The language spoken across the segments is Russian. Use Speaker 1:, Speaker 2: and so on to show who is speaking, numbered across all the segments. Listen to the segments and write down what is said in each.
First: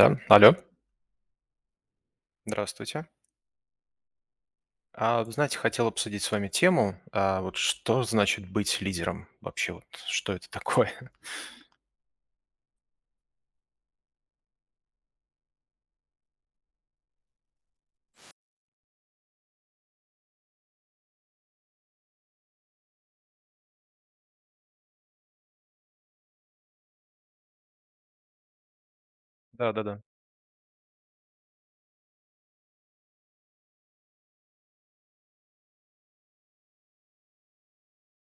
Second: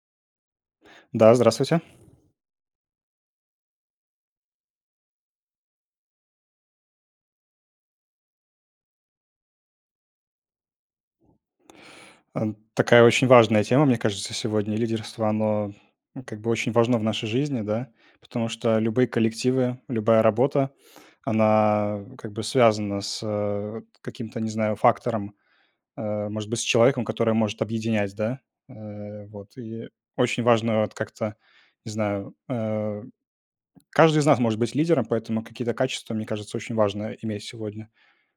Speaker 1: Да, алло,
Speaker 2: Да, здравствуйте.
Speaker 1: здравствуйте. А, вы знаете, хотел обсудить с вами тему, а, вот что значит быть лидером вообще, вот что это такое?
Speaker 2: Э, Такая очень важная тема, мне кажется, сегодня. Лидерство, оно, ну, как бы очень важно в нашей жизни, да, потому что любые коллективы, любая работа, она как бы связана с, вот каким-то, не знаю, фактором, может быть, с человеком, который может объединять, да. Вот и
Speaker 1: Да-да-да.
Speaker 2: очень важно вот как-то, не знаю, каждый из нас может быть лидером, поэтому какие-то качества, мне кажется, очень важно иметь сегодня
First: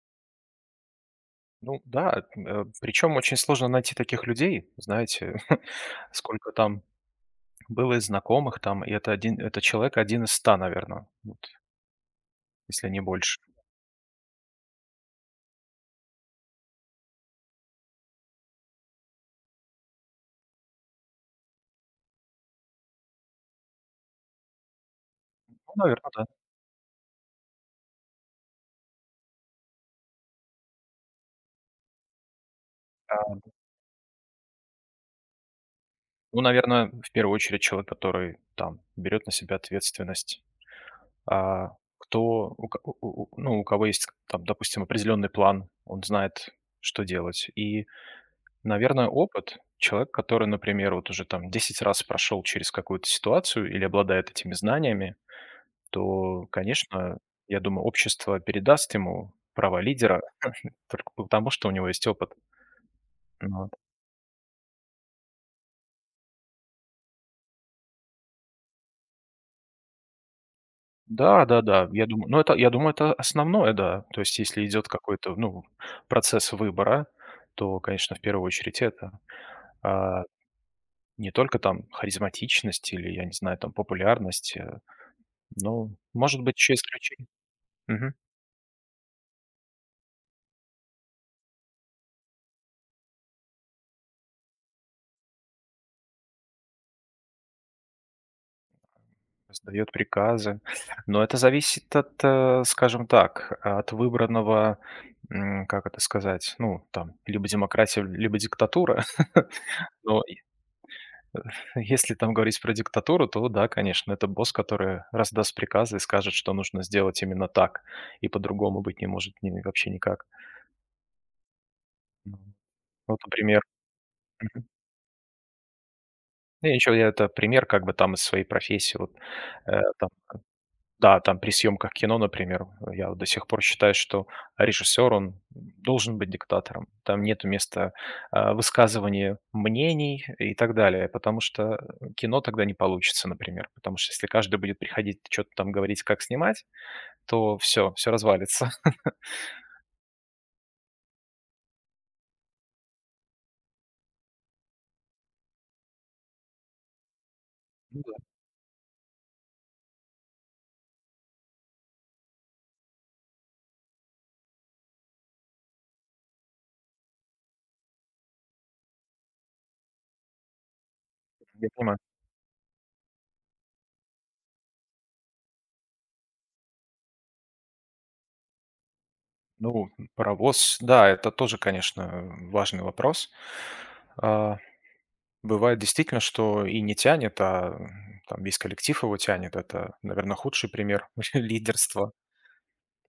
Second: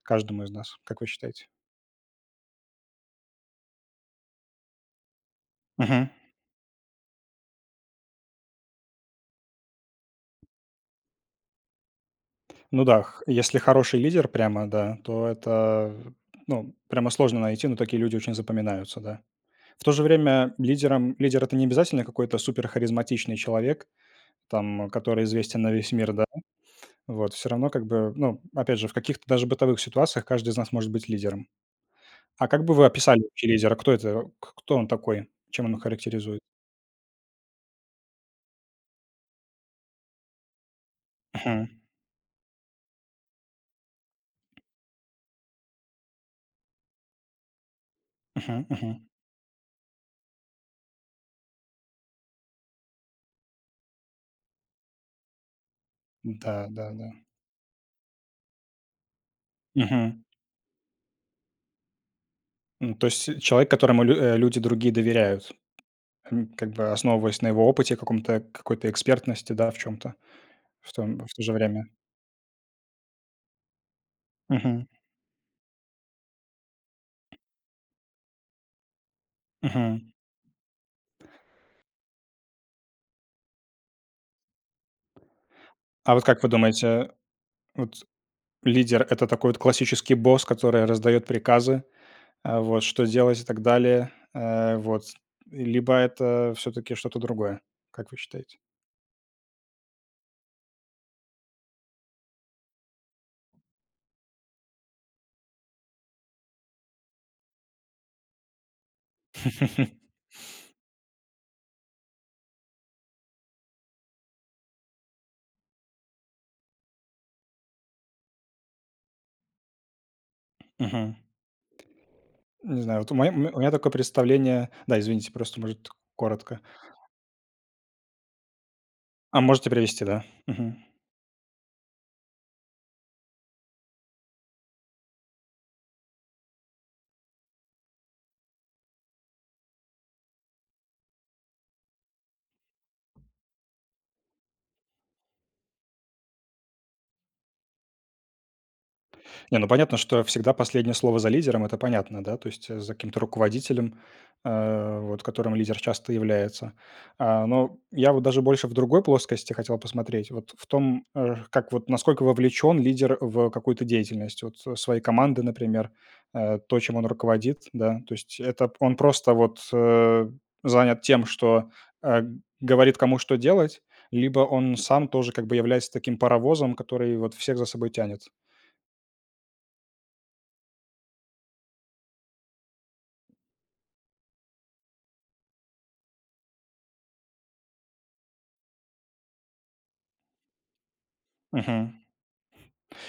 Speaker 2: каждому из нас. Как вы считаете?
Speaker 1: Ну да, причем очень сложно найти таких людей, знаете, сколько там было и знакомых там, и это человек один из ста, наверное, вот,
Speaker 2: Ну
Speaker 1: если не
Speaker 2: да, х
Speaker 1: больше.
Speaker 2: если хороший лидер прямо, да, то это, ну, прямо сложно найти, но такие люди очень запоминаются, да. В то же время лидер- это не обязательно какой-то супер харизматичный человек, там, который
Speaker 1: Ну,
Speaker 2: известен на весь
Speaker 1: наверное,
Speaker 2: мир, да.
Speaker 1: да.
Speaker 2: Вот, все равно как бы, ну, опять же, в каких-то даже бытовых ситуациях каждый из нас может быть лидером. А как бы вы описали
Speaker 1: А,
Speaker 2: вообще лидера? Кто это? К кто он такой? Чем он характеризует?
Speaker 1: ну, наверное, в первую очередь человек, который там берет на себя ответственность,
Speaker 2: Мгм.
Speaker 1: а, кто, у ко у ну, у кого есть там, допустим, определенный план, он знает, что делать. И,
Speaker 2: Мгм, мгм.
Speaker 1: наверное, опыт, человек, который, например, вот уже там 10 раз прошел через какую-то ситуацию или обладает этими знаниями, то,
Speaker 2: Да, да, да.
Speaker 1: конечно, я думаю, общество передаст ему права лидера
Speaker 2: Мгм.
Speaker 1: только потому, что у него есть опыт.
Speaker 2: То есть человек,
Speaker 1: Вот.
Speaker 2: которому люди другие доверяют. Как бы основываясь на его опыте, каком-то какой-то экспертности, да, в чем то в то
Speaker 1: Да,
Speaker 2: же время.
Speaker 1: да-да, я думаю, ну, это, я думаю, это основное, да. То есть, если
Speaker 2: Мгм,
Speaker 1: идет какой-то, ну, процесс выбора, то, конечно, в первую очередь это.
Speaker 2: мгм.
Speaker 1: А, не только там харизматичность или, я не знаю, там популярность, но,
Speaker 2: А вот
Speaker 1: может
Speaker 2: как вы
Speaker 1: быть, еще
Speaker 2: думаете,
Speaker 1: исключение.
Speaker 2: вот
Speaker 1: Мгм.
Speaker 2: лидер- это такой вот классический босс, который раздает приказы, а, вот, что делать и так далее, вот, либо это все таки что-то другое, как вы считаете?
Speaker 1: Раздает приказы. Но это зависит от, скажем так, от выбранного, как это сказать, ну, там, либо демократия, либо диктатура. Но и, если там говорить про диктатуру, то да, конечно, это босс, который раздаст приказы и скажет, что нужно сделать именно так, и по-другому быть не может ни вообще никак.
Speaker 2: Мгм.
Speaker 1: Ну,
Speaker 2: Не знаю, вот у
Speaker 1: вот,
Speaker 2: моя у
Speaker 1: например.
Speaker 2: меня такое представление. Да, извините, просто, может, коротко.
Speaker 1: Ну, я это пример как бы там из своей профессии. Вот,
Speaker 2: А, можете привести,
Speaker 1: там,
Speaker 2: да? Мгм.
Speaker 1: да, там при съемках кино, например, я вот до сих пор считаю, что режиссер, он должен быть диктатором. Там нету места, высказывания мнений и так далее, потому что кино тогда не получится, например. Потому что если каждый будет приходить что то там говорить, как снимать, то все, все развалится.
Speaker 2: Не, ну понятно, что всегда последнее слово за лидером, это понятно, да, то есть за каким-то руководителем, вот которым лидер часто является. А, но
Speaker 1: Ну
Speaker 2: я вот
Speaker 1: да,
Speaker 2: даже больше в другой плоскости хотел посмотреть, вот в том, как вот насколько вовлечен лидер в какую-то деятельность, вот своей команды, например, то, чем он руководит, да, то есть это он просто вот занят тем, что
Speaker 1: я понимаю.
Speaker 2: э, говорит кому что делать, либо он сам тоже как бы является таким паровозом, который вот всех за собой тянет.
Speaker 1: Ну, паровоз, да, это тоже, конечно, важный вопрос. А бывает действительно, что и не тянет, а там весь коллектив его тянет. Это, наверное, худший пример
Speaker 2: Мгм.
Speaker 1: лидерства.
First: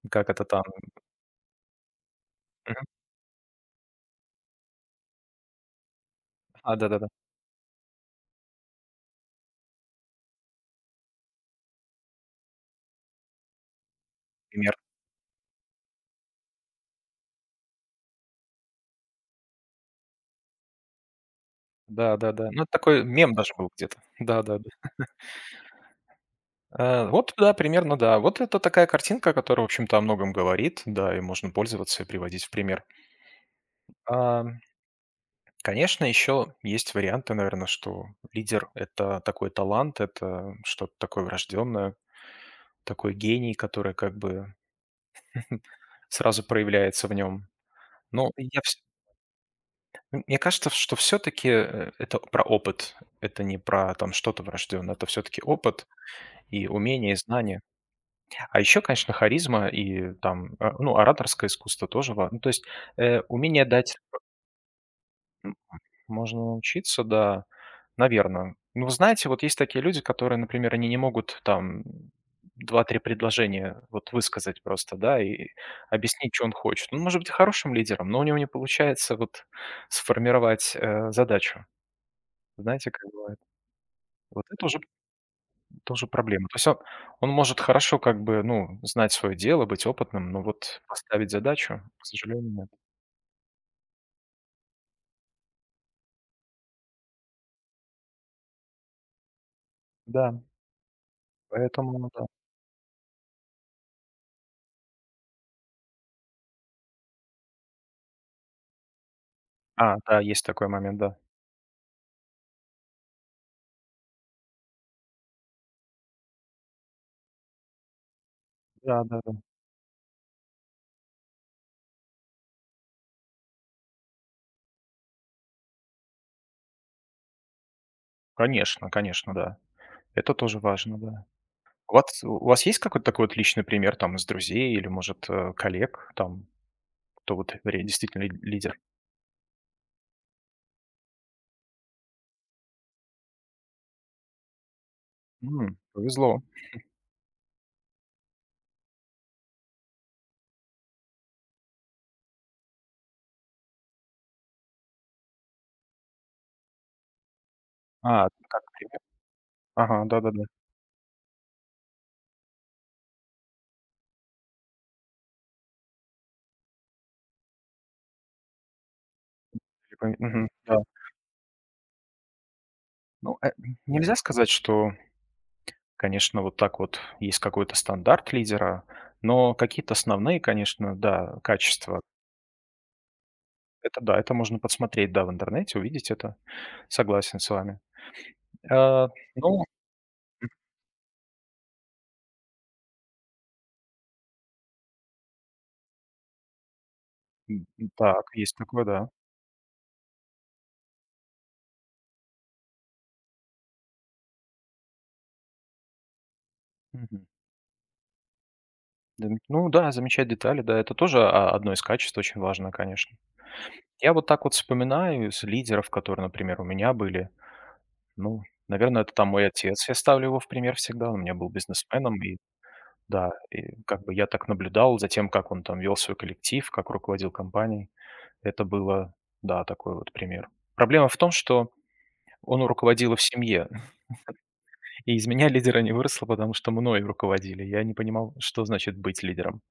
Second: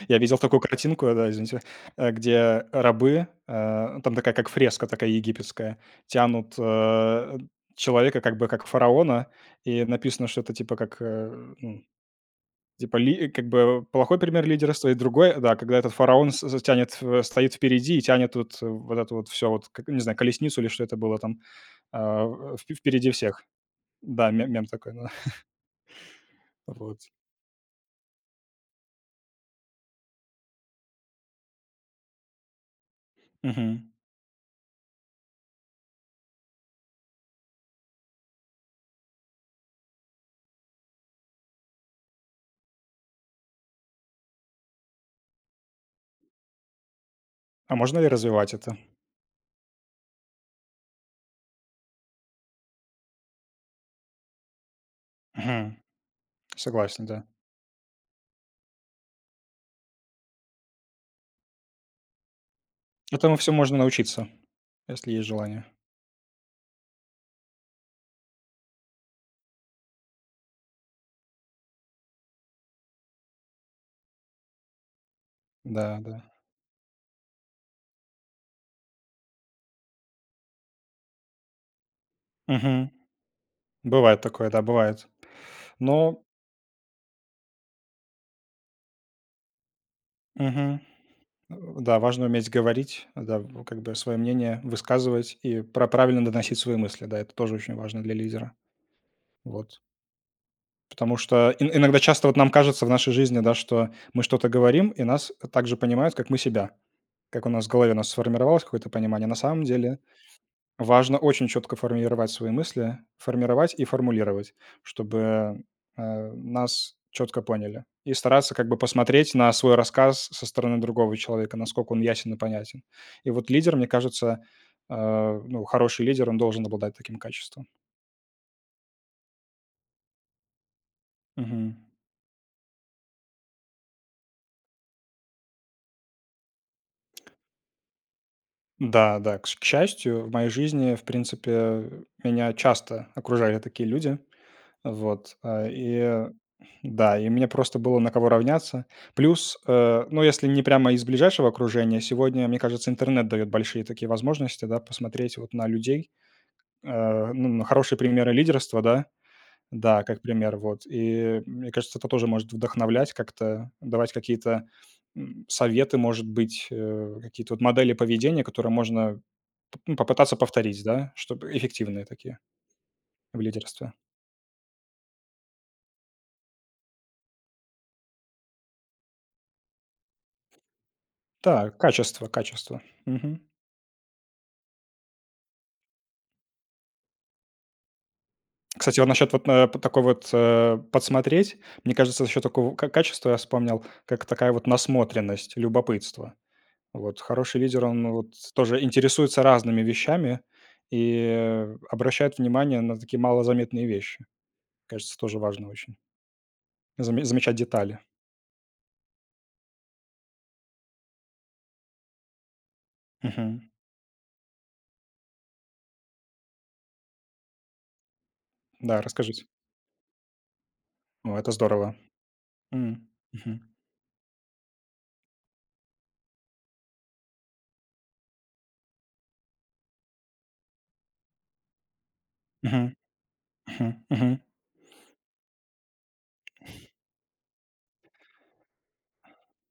Speaker 2: Я
Speaker 1: Как
Speaker 2: видел
Speaker 1: это
Speaker 2: такую
Speaker 1: там?
Speaker 2: картинку, да, извините, где
Speaker 1: Мгм.
Speaker 2: рабы, там такая как фреска такая египетская, тянут,
Speaker 1: А, да-да-да,
Speaker 2: человека как бы как фараона, и написано что-то типа как, ну, типа ли как бы плохой пример
Speaker 1: пример.
Speaker 2: лидерства и другой, да, когда этот фараон с тянет, стоит впереди и тянет вот вот это вот все вот, как, не знаю, колесницу или что это было там, а,
Speaker 1: Да-да-да.
Speaker 2: в
Speaker 1: Ну, это
Speaker 2: впе
Speaker 1: такой
Speaker 2: впереди
Speaker 1: мем
Speaker 2: всех.
Speaker 1: даже был где-то.
Speaker 2: Да, ме мем
Speaker 1: Да-да-да.
Speaker 2: такой, да. Вот.
Speaker 1: Вот, да, примерно, да. Вот это такая картинка, которая, в общем-то, о многом говорит, да, и можно пользоваться и приводить в пример.
Speaker 2: Мгм.
Speaker 1: А, конечно, еще есть варианты, наверное, что лидер– это такой талант, это что-то такое врожденное, такой гений, который как бы сразу проявляется в нем.
Speaker 2: А можно ли
Speaker 1: Ну,
Speaker 2: развивать
Speaker 1: я
Speaker 2: это?
Speaker 1: вс мне кажется, что все таки это про опыт. Это не про там что-то врожденное, это все таки
Speaker 2: Мгм.
Speaker 1: опыт и
Speaker 2: Согласен,
Speaker 1: умение, и
Speaker 2: да.
Speaker 1: знание. А еще, конечно, харизма и там, ну, ораторское искусство тоже важно. То есть,
Speaker 2: Этому всему
Speaker 1: умение
Speaker 2: можно
Speaker 1: дать.
Speaker 2: научиться, если есть
Speaker 1: м
Speaker 2: желание.
Speaker 1: можно научиться, да, наверно. Ну, вы знаете, вот есть такие люди, которые, например, они не могут там 2-3 предложения вот высказать просто, да, и
Speaker 2: Да, да.
Speaker 1: объяснить, чё он хочет. Он может быть хорошим лидером, но у него не получается вот сформировать, задачу.
Speaker 2: Мгм.
Speaker 1: Знаете, как бывает?
Speaker 2: Бывает
Speaker 1: Вот
Speaker 2: такое, да,
Speaker 1: это уже
Speaker 2: бывает.
Speaker 1: тоже
Speaker 2: Но
Speaker 1: проблема. То есть он может хорошо как бы, ну, знать свое дело, быть опытным, но
Speaker 2: мгм.
Speaker 1: вот поставить задачу,
Speaker 2: Да,
Speaker 1: к
Speaker 2: важно уметь
Speaker 1: сожалению, нет.
Speaker 2: говорить, да, в как бы свое мнение высказывать и правильно доносить свои мысли. Да, это тоже очень важно для лидера. Вот.
Speaker 1: Да,
Speaker 2: Потому что ин иногда
Speaker 1: поэтому да.
Speaker 2: часто вот нам кажется в нашей жизни, да, что мы что-то говорим, и нас так же понимают, как мы себя. Как у нас в голове у нас сформировалось какое-то понимание. На самом
Speaker 1: А,
Speaker 2: деле
Speaker 1: да, есть такой момент, да.
Speaker 2: важно очень четко формировать свои мысли, формировать и формулировать, чтобы, нас четко поняли. И стараться как бы
Speaker 1: Да-да-да.
Speaker 2: посмотреть на свой рассказ со стороны другого человека, насколько он ясен и понятен. И вот лидер, мне кажется, ну, хороший лидер, он должен обладать таким качеством.
Speaker 1: Конечно, конечно, да. Это тоже важно, да.
Speaker 2: Мгм.
Speaker 1: У вас есть какой-то такой вот личный пример там из друзей или, может, коллег, там, кто вот ре действительно ли лидер?
Speaker 2: Да, да, к счастью, в моей жизни, в принципе, меня часто окружали такие люди. Вот, а, и.
Speaker 1: Повезло.
Speaker 2: Да, и мне просто было на кого равняться. Плюс, ну, если не прямо из ближайшего окружения, сегодня, мне кажется, интернет дает большие такие возможности, да, посмотреть вот на людей, ну, на хорошие
Speaker 1: А,
Speaker 2: примеры
Speaker 1: как
Speaker 2: лидерства,
Speaker 1: пример?
Speaker 2: да, да,
Speaker 1: Ага,
Speaker 2: как
Speaker 1: да-да-да.
Speaker 2: пример, вот. И мне кажется, это тоже может вдохновлять как-то, давать какие-то советы, может быть, какие-то вот модели поведения, которые можно ну,
Speaker 1: Я пом
Speaker 2: попытаться
Speaker 1: мгм, да.
Speaker 2: повторить, да, чтобы эффективные такие
Speaker 1: Ну,
Speaker 2: в лидерстве.
Speaker 1: нельзя сказать, что конечно, вот так вот есть какой-то стандарт лидера, но какие-то основные, конечно, да,
Speaker 2: Да,
Speaker 1: качества.
Speaker 2: качество, качество. Мгм.
Speaker 1: Это да, это можно подсмотреть, да, в интернете, увидеть это. Согласен с вами.
Speaker 2: Кстати,
Speaker 1: А,
Speaker 2: вот насчет вот
Speaker 1: ну,
Speaker 2: п такой вот, подсмотреть, мне кажется, за счет такого ка качества я вспомнил, как такая вот насмотренность, любопытство. Вот хороший
Speaker 1: м,
Speaker 2: лидер, он
Speaker 1: так,
Speaker 2: вот
Speaker 1: есть
Speaker 2: тоже
Speaker 1: такое, да.
Speaker 2: интересуется разными вещами и обращает внимание на такие малозаметные вещи. Кажется, тоже важно очень. Заме
Speaker 1: Мгм.
Speaker 2: замечать детали.
Speaker 1: Ну да, замечать детали, да, это тоже, а, одно из качеств очень важно, конечно.
Speaker 2: Мгм.
Speaker 1: Я вот так вот вспоминаю из лидеров, которые, например, у меня были. Ну,
Speaker 2: Да,
Speaker 1: наверное, это там
Speaker 2: расскажите.
Speaker 1: мой отец, я ставлю его в пример всегда, он у меня
Speaker 2: О,
Speaker 1: был
Speaker 2: это здорово.
Speaker 1: бизнесменом, и,
Speaker 2: М.
Speaker 1: да,
Speaker 2: Мгм.
Speaker 1: и как бы я так наблюдал за тем, как он там вел свой коллектив, как руководил компанией. Это было, да, такой вот пример. Проблема в том, что он
Speaker 2: Мгм.
Speaker 1: руководил и в семье,
Speaker 2: Мгм. Мгм.
Speaker 1: и из меня лидера не выросло, потому что мной руководили. Я не понимал, что значит быть лидером.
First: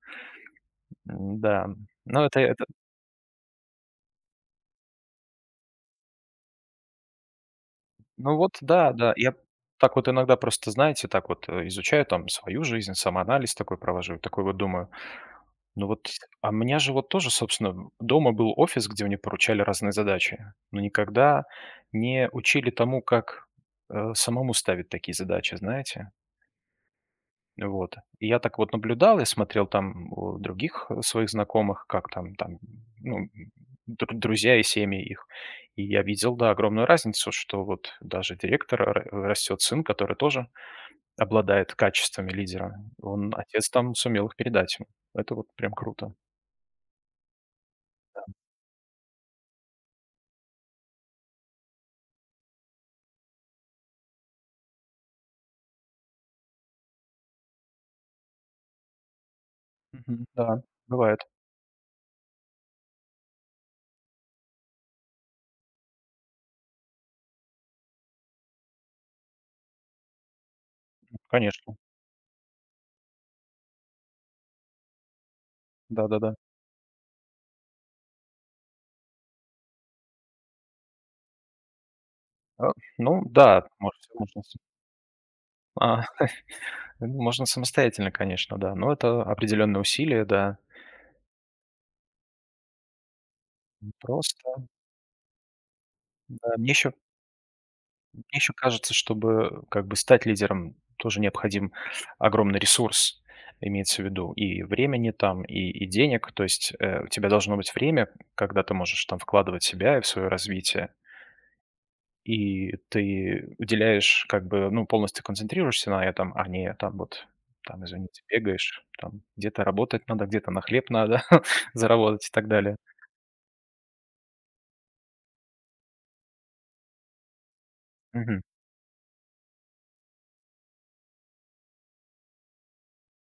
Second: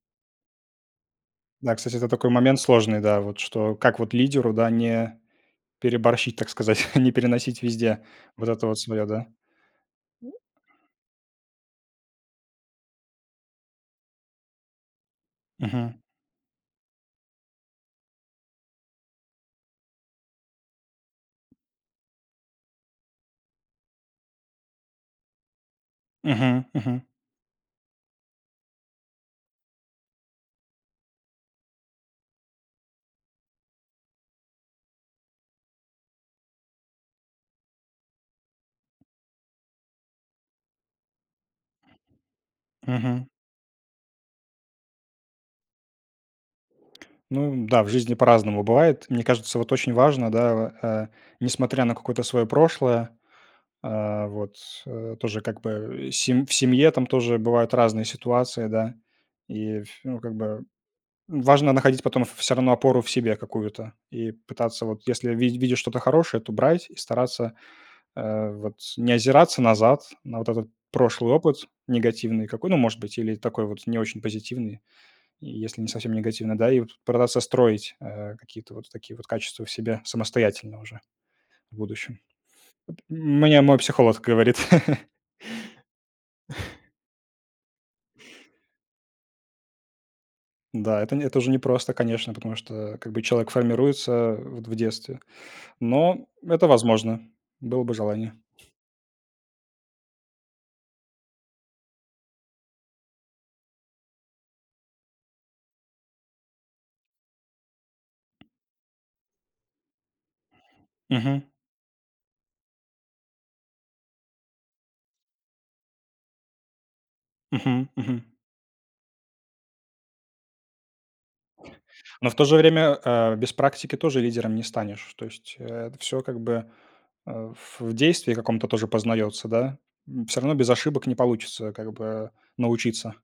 Speaker 1: М-да,
Speaker 2: Да, кстати, это
Speaker 1: ну
Speaker 2: такой
Speaker 1: это
Speaker 2: момент
Speaker 1: это
Speaker 2: сложный, да, вот что как вот лидеру, да, не переборщить, так сказать, не переносить везде
Speaker 1: ну
Speaker 2: вот
Speaker 1: вот,
Speaker 2: это вот
Speaker 1: да,
Speaker 2: своё,
Speaker 1: да.
Speaker 2: да?
Speaker 1: Я так вот иногда просто, знаете, так вот, изучаю там свою жизнь, самоанализ такой провожу, такой вот думаю: ну
Speaker 2: Мгм.
Speaker 1: вот, а у меня же вот тоже, собственно, дома был офис, где мне поручали разные задачи, но никогда не учили тому, как самому ставить такие задачи, знаете.
Speaker 2: Мгм. Мгм.
Speaker 1: Вот. И я так вот наблюдал, я смотрел там у других, своих знакомых, как там, ну, друзья и семьи их. И я видел, да, огромную разницу, что вот даже директора растет сын, который тоже обладает качествами лидера.
Speaker 2: Мгм.
Speaker 1: Он, отец там сумел их передать ему. Это вот прям круто.
Speaker 2: Ну да, в жизни по-разному бывает. Мне кажется, вот очень важно, да, несмотря на какое-то свое прошлое, а, вот, тоже как бы сем в семье там тоже бывают разные ситуации, да. И ф ну,
Speaker 1: Мгм.
Speaker 2: как
Speaker 1: Да,
Speaker 2: бы
Speaker 1: бывает,
Speaker 2: важно находить потом все равно опору в себе какую-то и пытаться вот, если ви видишь что-то хорошее, то брать и стараться. Вот не озираться назад на вот этот прошлый опыт
Speaker 1: конечно.
Speaker 2: негативный какой, ну, может быть, или такой вот не очень позитивный, и если не совсем
Speaker 1: Да-да-да.
Speaker 2: негативный, да, и вот пытаться строить какие-то вот такие вот качества в себе самостоятельно уже в будущем.
Speaker 1: А, ну
Speaker 2: Мне
Speaker 1: да,
Speaker 2: мой
Speaker 1: может, всё
Speaker 2: психолог
Speaker 1: можно
Speaker 2: говорит.
Speaker 1: а, ну, можно самостоятельно, конечно, да, но это определенное усилие, да.
Speaker 2: Да, это, это уже непросто, конечно, потому что как бы человек формируется вот
Speaker 1: Просто,
Speaker 2: в детстве. Но
Speaker 1: да,
Speaker 2: это
Speaker 1: мне еще
Speaker 2: возможно. Было бы
Speaker 1: мне
Speaker 2: желание.
Speaker 1: еще кажется, чтобы как бы стать лидером, тоже необходим огромный ресурс, имеется в виду, и времени там, и денег. То есть, у тебя должно быть время, когда ты можешь там вкладывать себя и в свое развитие.
Speaker 2: Мгм.
Speaker 1: И ты уделяешь, как бы, ну, полностью концентрируешься на этом, а не там вот, там,
Speaker 2: Мгм. Мгм.
Speaker 1: извините, бегаешь, там где-то работать надо, где-то на хлеб надо заработать
Speaker 2: Но
Speaker 1: и
Speaker 2: в то
Speaker 1: так
Speaker 2: же
Speaker 1: далее.
Speaker 2: время, без практики тоже лидером не станешь. То есть, это все как бы, в действии
Speaker 1: Мгм.
Speaker 2: каком-то тоже познается, да. Все равно без ошибок не получится как бы научиться,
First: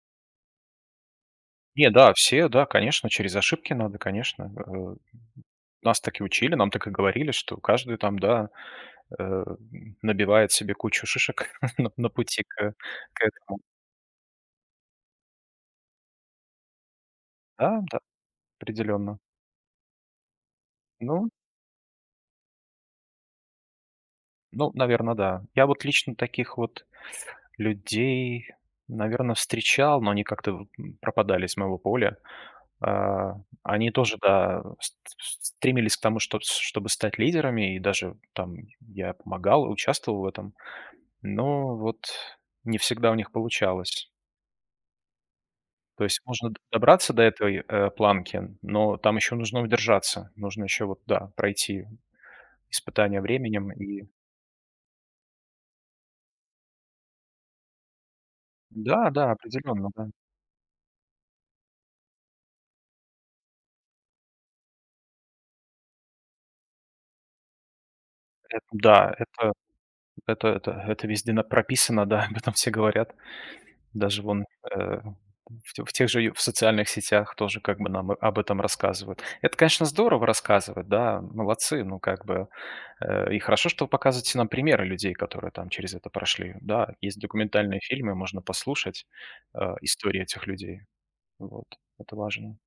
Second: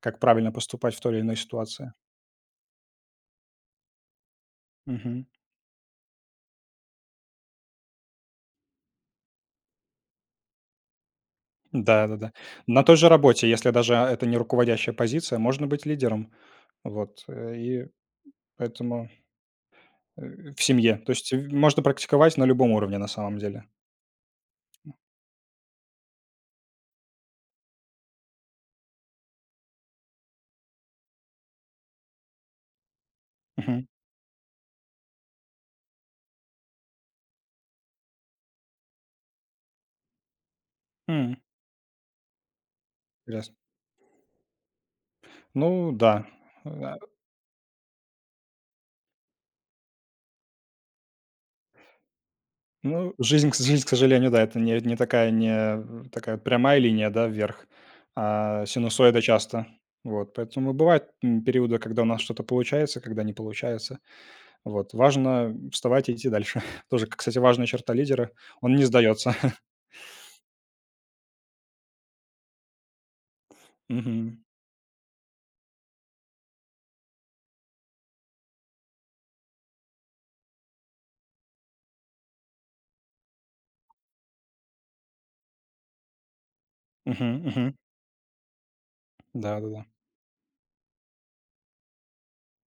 Speaker 2: как правильно поступать в той или иной
Speaker 1: Не,
Speaker 2: ситуации.
Speaker 1: да, все, да, конечно, через ошибки надо, конечно.
Speaker 2: Мгм.
Speaker 1: Нас так и учили, нам так и говорили, что каждый там, да, э, набивает себе кучу шишек на
Speaker 2: Да-да-да.
Speaker 1: пути к
Speaker 2: На той же
Speaker 1: к
Speaker 2: работе,
Speaker 1: этому.
Speaker 2: если даже это не руководящая позиция, можно быть лидером. Вот,
Speaker 1: Да,
Speaker 2: и
Speaker 1: да,
Speaker 2: поэтому,
Speaker 1: определенно.
Speaker 2: в семье. То
Speaker 1: Ну
Speaker 2: есть в можно практиковать на любом уровне на самом деле.
Speaker 1: ну, наверное, да. Я вот лично таких вот людей, наверное, встречал, но они как-то вот, пропадали с моего поля. А,
Speaker 2: Мгм.
Speaker 1: они тоже, да, ст ст стремились к тому, чтобы стать лидерами, и даже там я помогал, участвовал в этом,
Speaker 2: М,
Speaker 1: но вот не всегда у них
Speaker 2: интересно.
Speaker 1: получалось.
Speaker 2: Ну
Speaker 1: То есть
Speaker 2: да.
Speaker 1: можно д
Speaker 2: Э, а
Speaker 1: добраться до этой, планки, но там еще нужно удержаться. Нужно еще вот, да, пройти
Speaker 2: Ну,
Speaker 1: испытание
Speaker 2: жизнь,
Speaker 1: временем
Speaker 2: к
Speaker 1: и,
Speaker 2: сожалению, да, это не не такая не такая прямая линия, да, вверх, а
Speaker 1: да,
Speaker 2: синусоида
Speaker 1: да,
Speaker 2: часто.
Speaker 1: определенно, да.
Speaker 2: Вот, поэтому бывают, м, периоды, когда у нас что-то получается, когда не получается. Вот, важно вставать и идти дальше. Тоже, кстати, важная черта лидера.
Speaker 1: Эт
Speaker 2: Он не
Speaker 1: да,
Speaker 2: сдается.
Speaker 1: это это это это везде на прописано, да, об этом все говорят. Даже
Speaker 2: Мгм.
Speaker 1: вон, э, в тех же ю в социальных сетях тоже как бы нам об этом рассказывают. Это, конечно, здорово рассказывать, да, молодцы, ну, как бы, и хорошо, что вы показываете нам примеры людей, которые там через это прошли. Да, есть
Speaker 2: Мгм, мгм.
Speaker 1: документальные фильмы, можно послушать,
Speaker 2: Да-да-да. Да, да.
Speaker 1: истории этих людей. Вот, это важно.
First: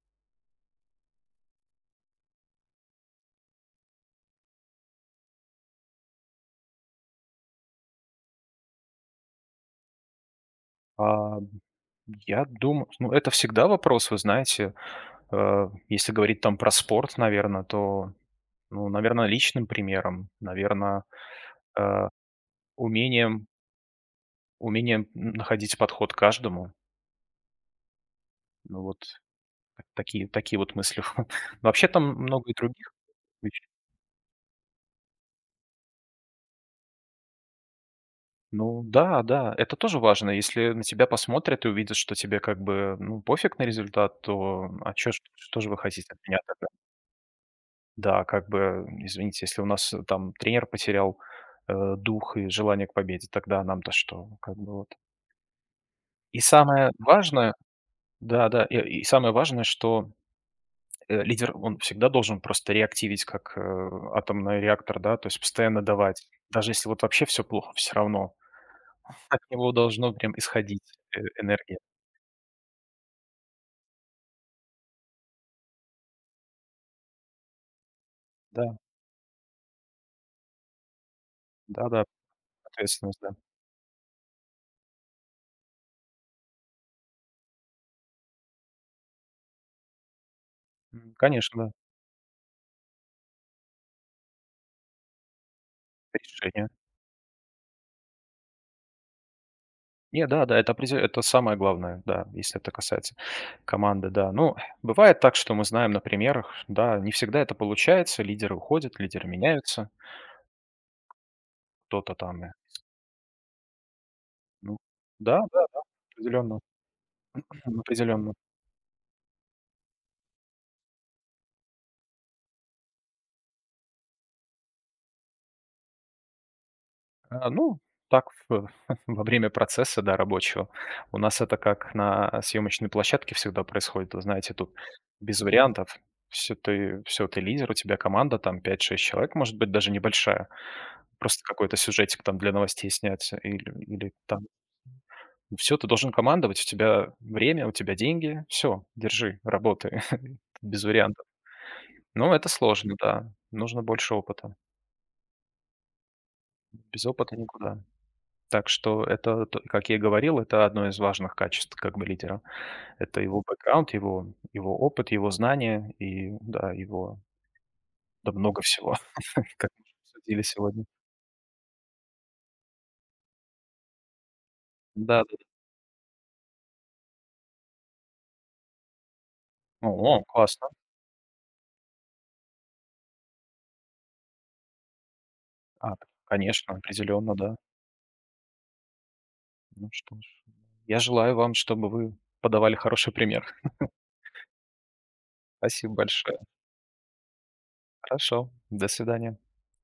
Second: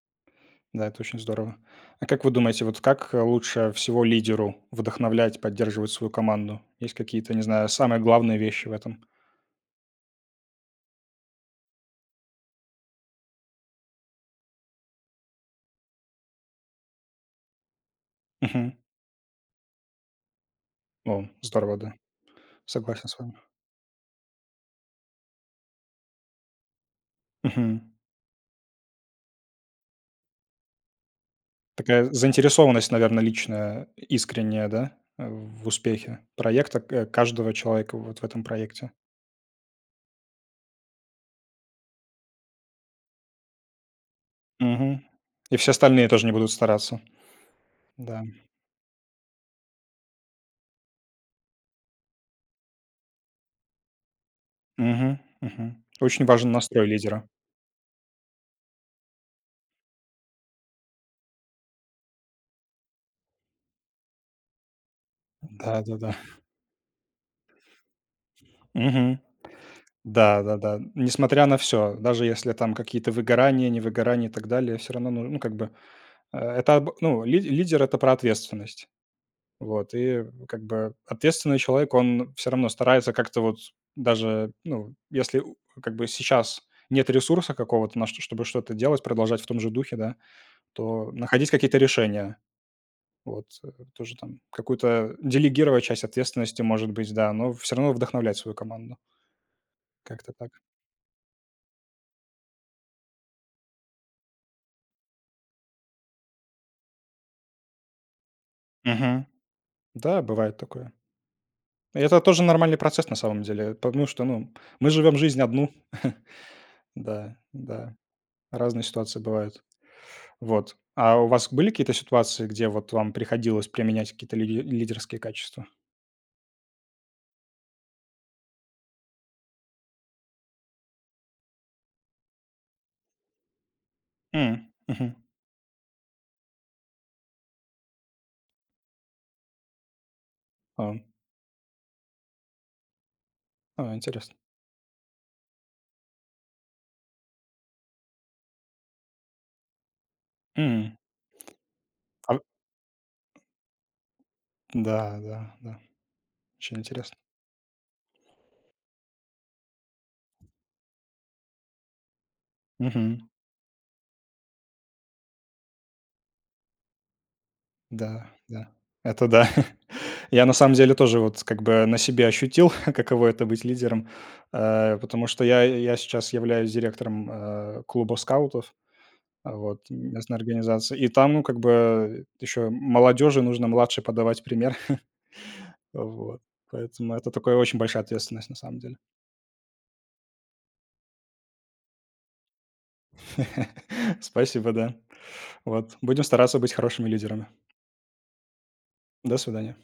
Speaker 2: Да, это очень здорово. А как вы думаете, вот как, лучше всего лидеру вдохновлять, поддерживать свою команду? Есть какие-то, не знаю, самые главные вещи в этом?
Speaker 1: А, я думаю, ну, это всегда вопрос, вы знаете, если говорить там про спорт, наверное, то,
Speaker 2: Мгм.
Speaker 1: ну, наверное, личным примером, наверное,
Speaker 2: О, здорово, да. Согласен с вами.
Speaker 1: умением. Умение находить подход к каждому.
Speaker 2: Мгм.
Speaker 1: Ну вот так, такие вот мысли. Но вообще там
Speaker 2: Такая
Speaker 1: много и
Speaker 2: заинтересованность,
Speaker 1: других
Speaker 2: наверное,
Speaker 1: вещей.
Speaker 2: личная, искренняя, да, в успехе проекта, к каждого человека вот в этом
Speaker 1: Ну
Speaker 2: проекте.
Speaker 1: да, да, это тоже важно. Если на тебя посмотрят и увидят, что тебе как бы, ну, пофиг на результат, то, а
Speaker 2: Мгм.
Speaker 1: чё ж
Speaker 2: И
Speaker 1: что же
Speaker 2: все
Speaker 1: вы
Speaker 2: остальные
Speaker 1: хотите от
Speaker 2: тоже не
Speaker 1: меня
Speaker 2: будут
Speaker 1: тогда?
Speaker 2: стараться. Да.
Speaker 1: Да, как бы, извините, если у нас, там тренер потерял, дух и желание к победе, тогда нам-то что? Как бы вот.
Speaker 2: Мгм, мгм. Очень
Speaker 1: И
Speaker 2: важен настрой
Speaker 1: самое
Speaker 2: лидера.
Speaker 1: важное, да-да, и самое важное, что лидер, он всегда должен просто реактивить, как, атомный реактор, да, то есть постоянно
Speaker 2: Да-да-да.
Speaker 1: давать. Даже если вот вообще все плохо, все равно
Speaker 2: Мгм.
Speaker 1: от него должно прям
Speaker 2: Да-да-да.
Speaker 1: исходить,
Speaker 2: Несмотря на
Speaker 1: энергия.
Speaker 2: все, даже если там какие-то выгорания, невыгорания и так далее, все равно, ну, как бы, э, это об ну, ли лидер- это про
Speaker 1: Да,
Speaker 2: ответственность. Вот, и как бы ответственный человек,
Speaker 1: да-да,
Speaker 2: он все равно старается
Speaker 1: ответственность, да.
Speaker 2: как-то вот даже, ну, если у как бы сейчас нет ресурса какого-то, на что чтобы что-то делать, продолжать в том же духе, да, то находить
Speaker 1: Конечно,
Speaker 2: какие-то решения. Вот, тоже там какую-то делегировать часть
Speaker 1: да,
Speaker 2: ответственности,
Speaker 1: решение.
Speaker 2: может быть, да, но все равно вдохновлять свою команду.
Speaker 1: Не,
Speaker 2: Как-то так.
Speaker 1: да-да, это определе это самое главное, да, если это касается команды, да. Ну, бывает так, что мы знаем на примерах, да, не всегда это получается, лидеры уходят,
Speaker 2: Мгм.
Speaker 1: лидеры меняются,
Speaker 2: Да, бывает такое. И
Speaker 1: кто-то
Speaker 2: это тоже
Speaker 1: там,
Speaker 2: нормальный процесс на самом деле, потому что, ну,
Speaker 1: ну
Speaker 2: мы живем жизнь одну.
Speaker 1: да-да-да, определенно,
Speaker 2: Да, да,
Speaker 1: определенно.
Speaker 2: разные ситуации бывают. Вот. А у вас были какие-то ситуации, где вот вам приходилось применять какие-то лидерские качества?
Speaker 1: А, ну, так, в во время процесса, да, рабочего. У нас это как на съемочной площадке всегда происходит. Вы знаете,
Speaker 2: М,
Speaker 1: тут
Speaker 2: мгм.
Speaker 1: без вариантов. Все ты лидер, у тебя команда там 5-6 человек, может быть, даже небольшая.
Speaker 2: А,
Speaker 1: Просто какой-то сюжетик там для новостей снять или или
Speaker 2: Интересно.
Speaker 1: там все ты должен командовать, у тебя время, у тебя деньги. Все, держи, работай. Без
Speaker 2: М.
Speaker 1: вариантов.
Speaker 2: А
Speaker 1: Но
Speaker 2: в
Speaker 1: это сложно, да. Нужно больше опыта.
Speaker 2: Да, да, да, очень
Speaker 1: Без
Speaker 2: интересно.
Speaker 1: опыта никуда. Так что это, т как я и говорил, это одно из важных качеств как бы лидера. Это
Speaker 2: Мгм.
Speaker 1: его бэкграунд, его опыт, его знания и, да, его,
Speaker 2: Да,
Speaker 1: да, много
Speaker 2: да.
Speaker 1: всего,
Speaker 2: Это да.
Speaker 1: как мы уже обсудили
Speaker 2: Я на самом
Speaker 1: сегодня.
Speaker 2: деле тоже вот как бы на себе ощутил, каково это быть лидером, потому что
Speaker 1: Да-да-да.
Speaker 2: я сейчас являюсь директором, клуба скаутов, а вот,
Speaker 1: О,
Speaker 2: местной
Speaker 1: классно.
Speaker 2: организации. И там, ну, как бы еще молодежи нужно младше подавать пример.
Speaker 1: А,
Speaker 2: Вот.
Speaker 1: конечно,
Speaker 2: Поэтому это
Speaker 1: определенно,
Speaker 2: такое
Speaker 1: да.
Speaker 2: очень большая ответственность на самом деле.
Speaker 1: Ну что ж, я желаю вам, чтобы вы подавали хороший пример.
Speaker 2: Спасибо, да.
Speaker 1: Спасибо
Speaker 2: Вот. Будем
Speaker 1: большое.
Speaker 2: стараться быть хорошими лидерами.
Speaker 1: Хорошо, до
Speaker 2: До
Speaker 1: свидания.
Speaker 2: свидания.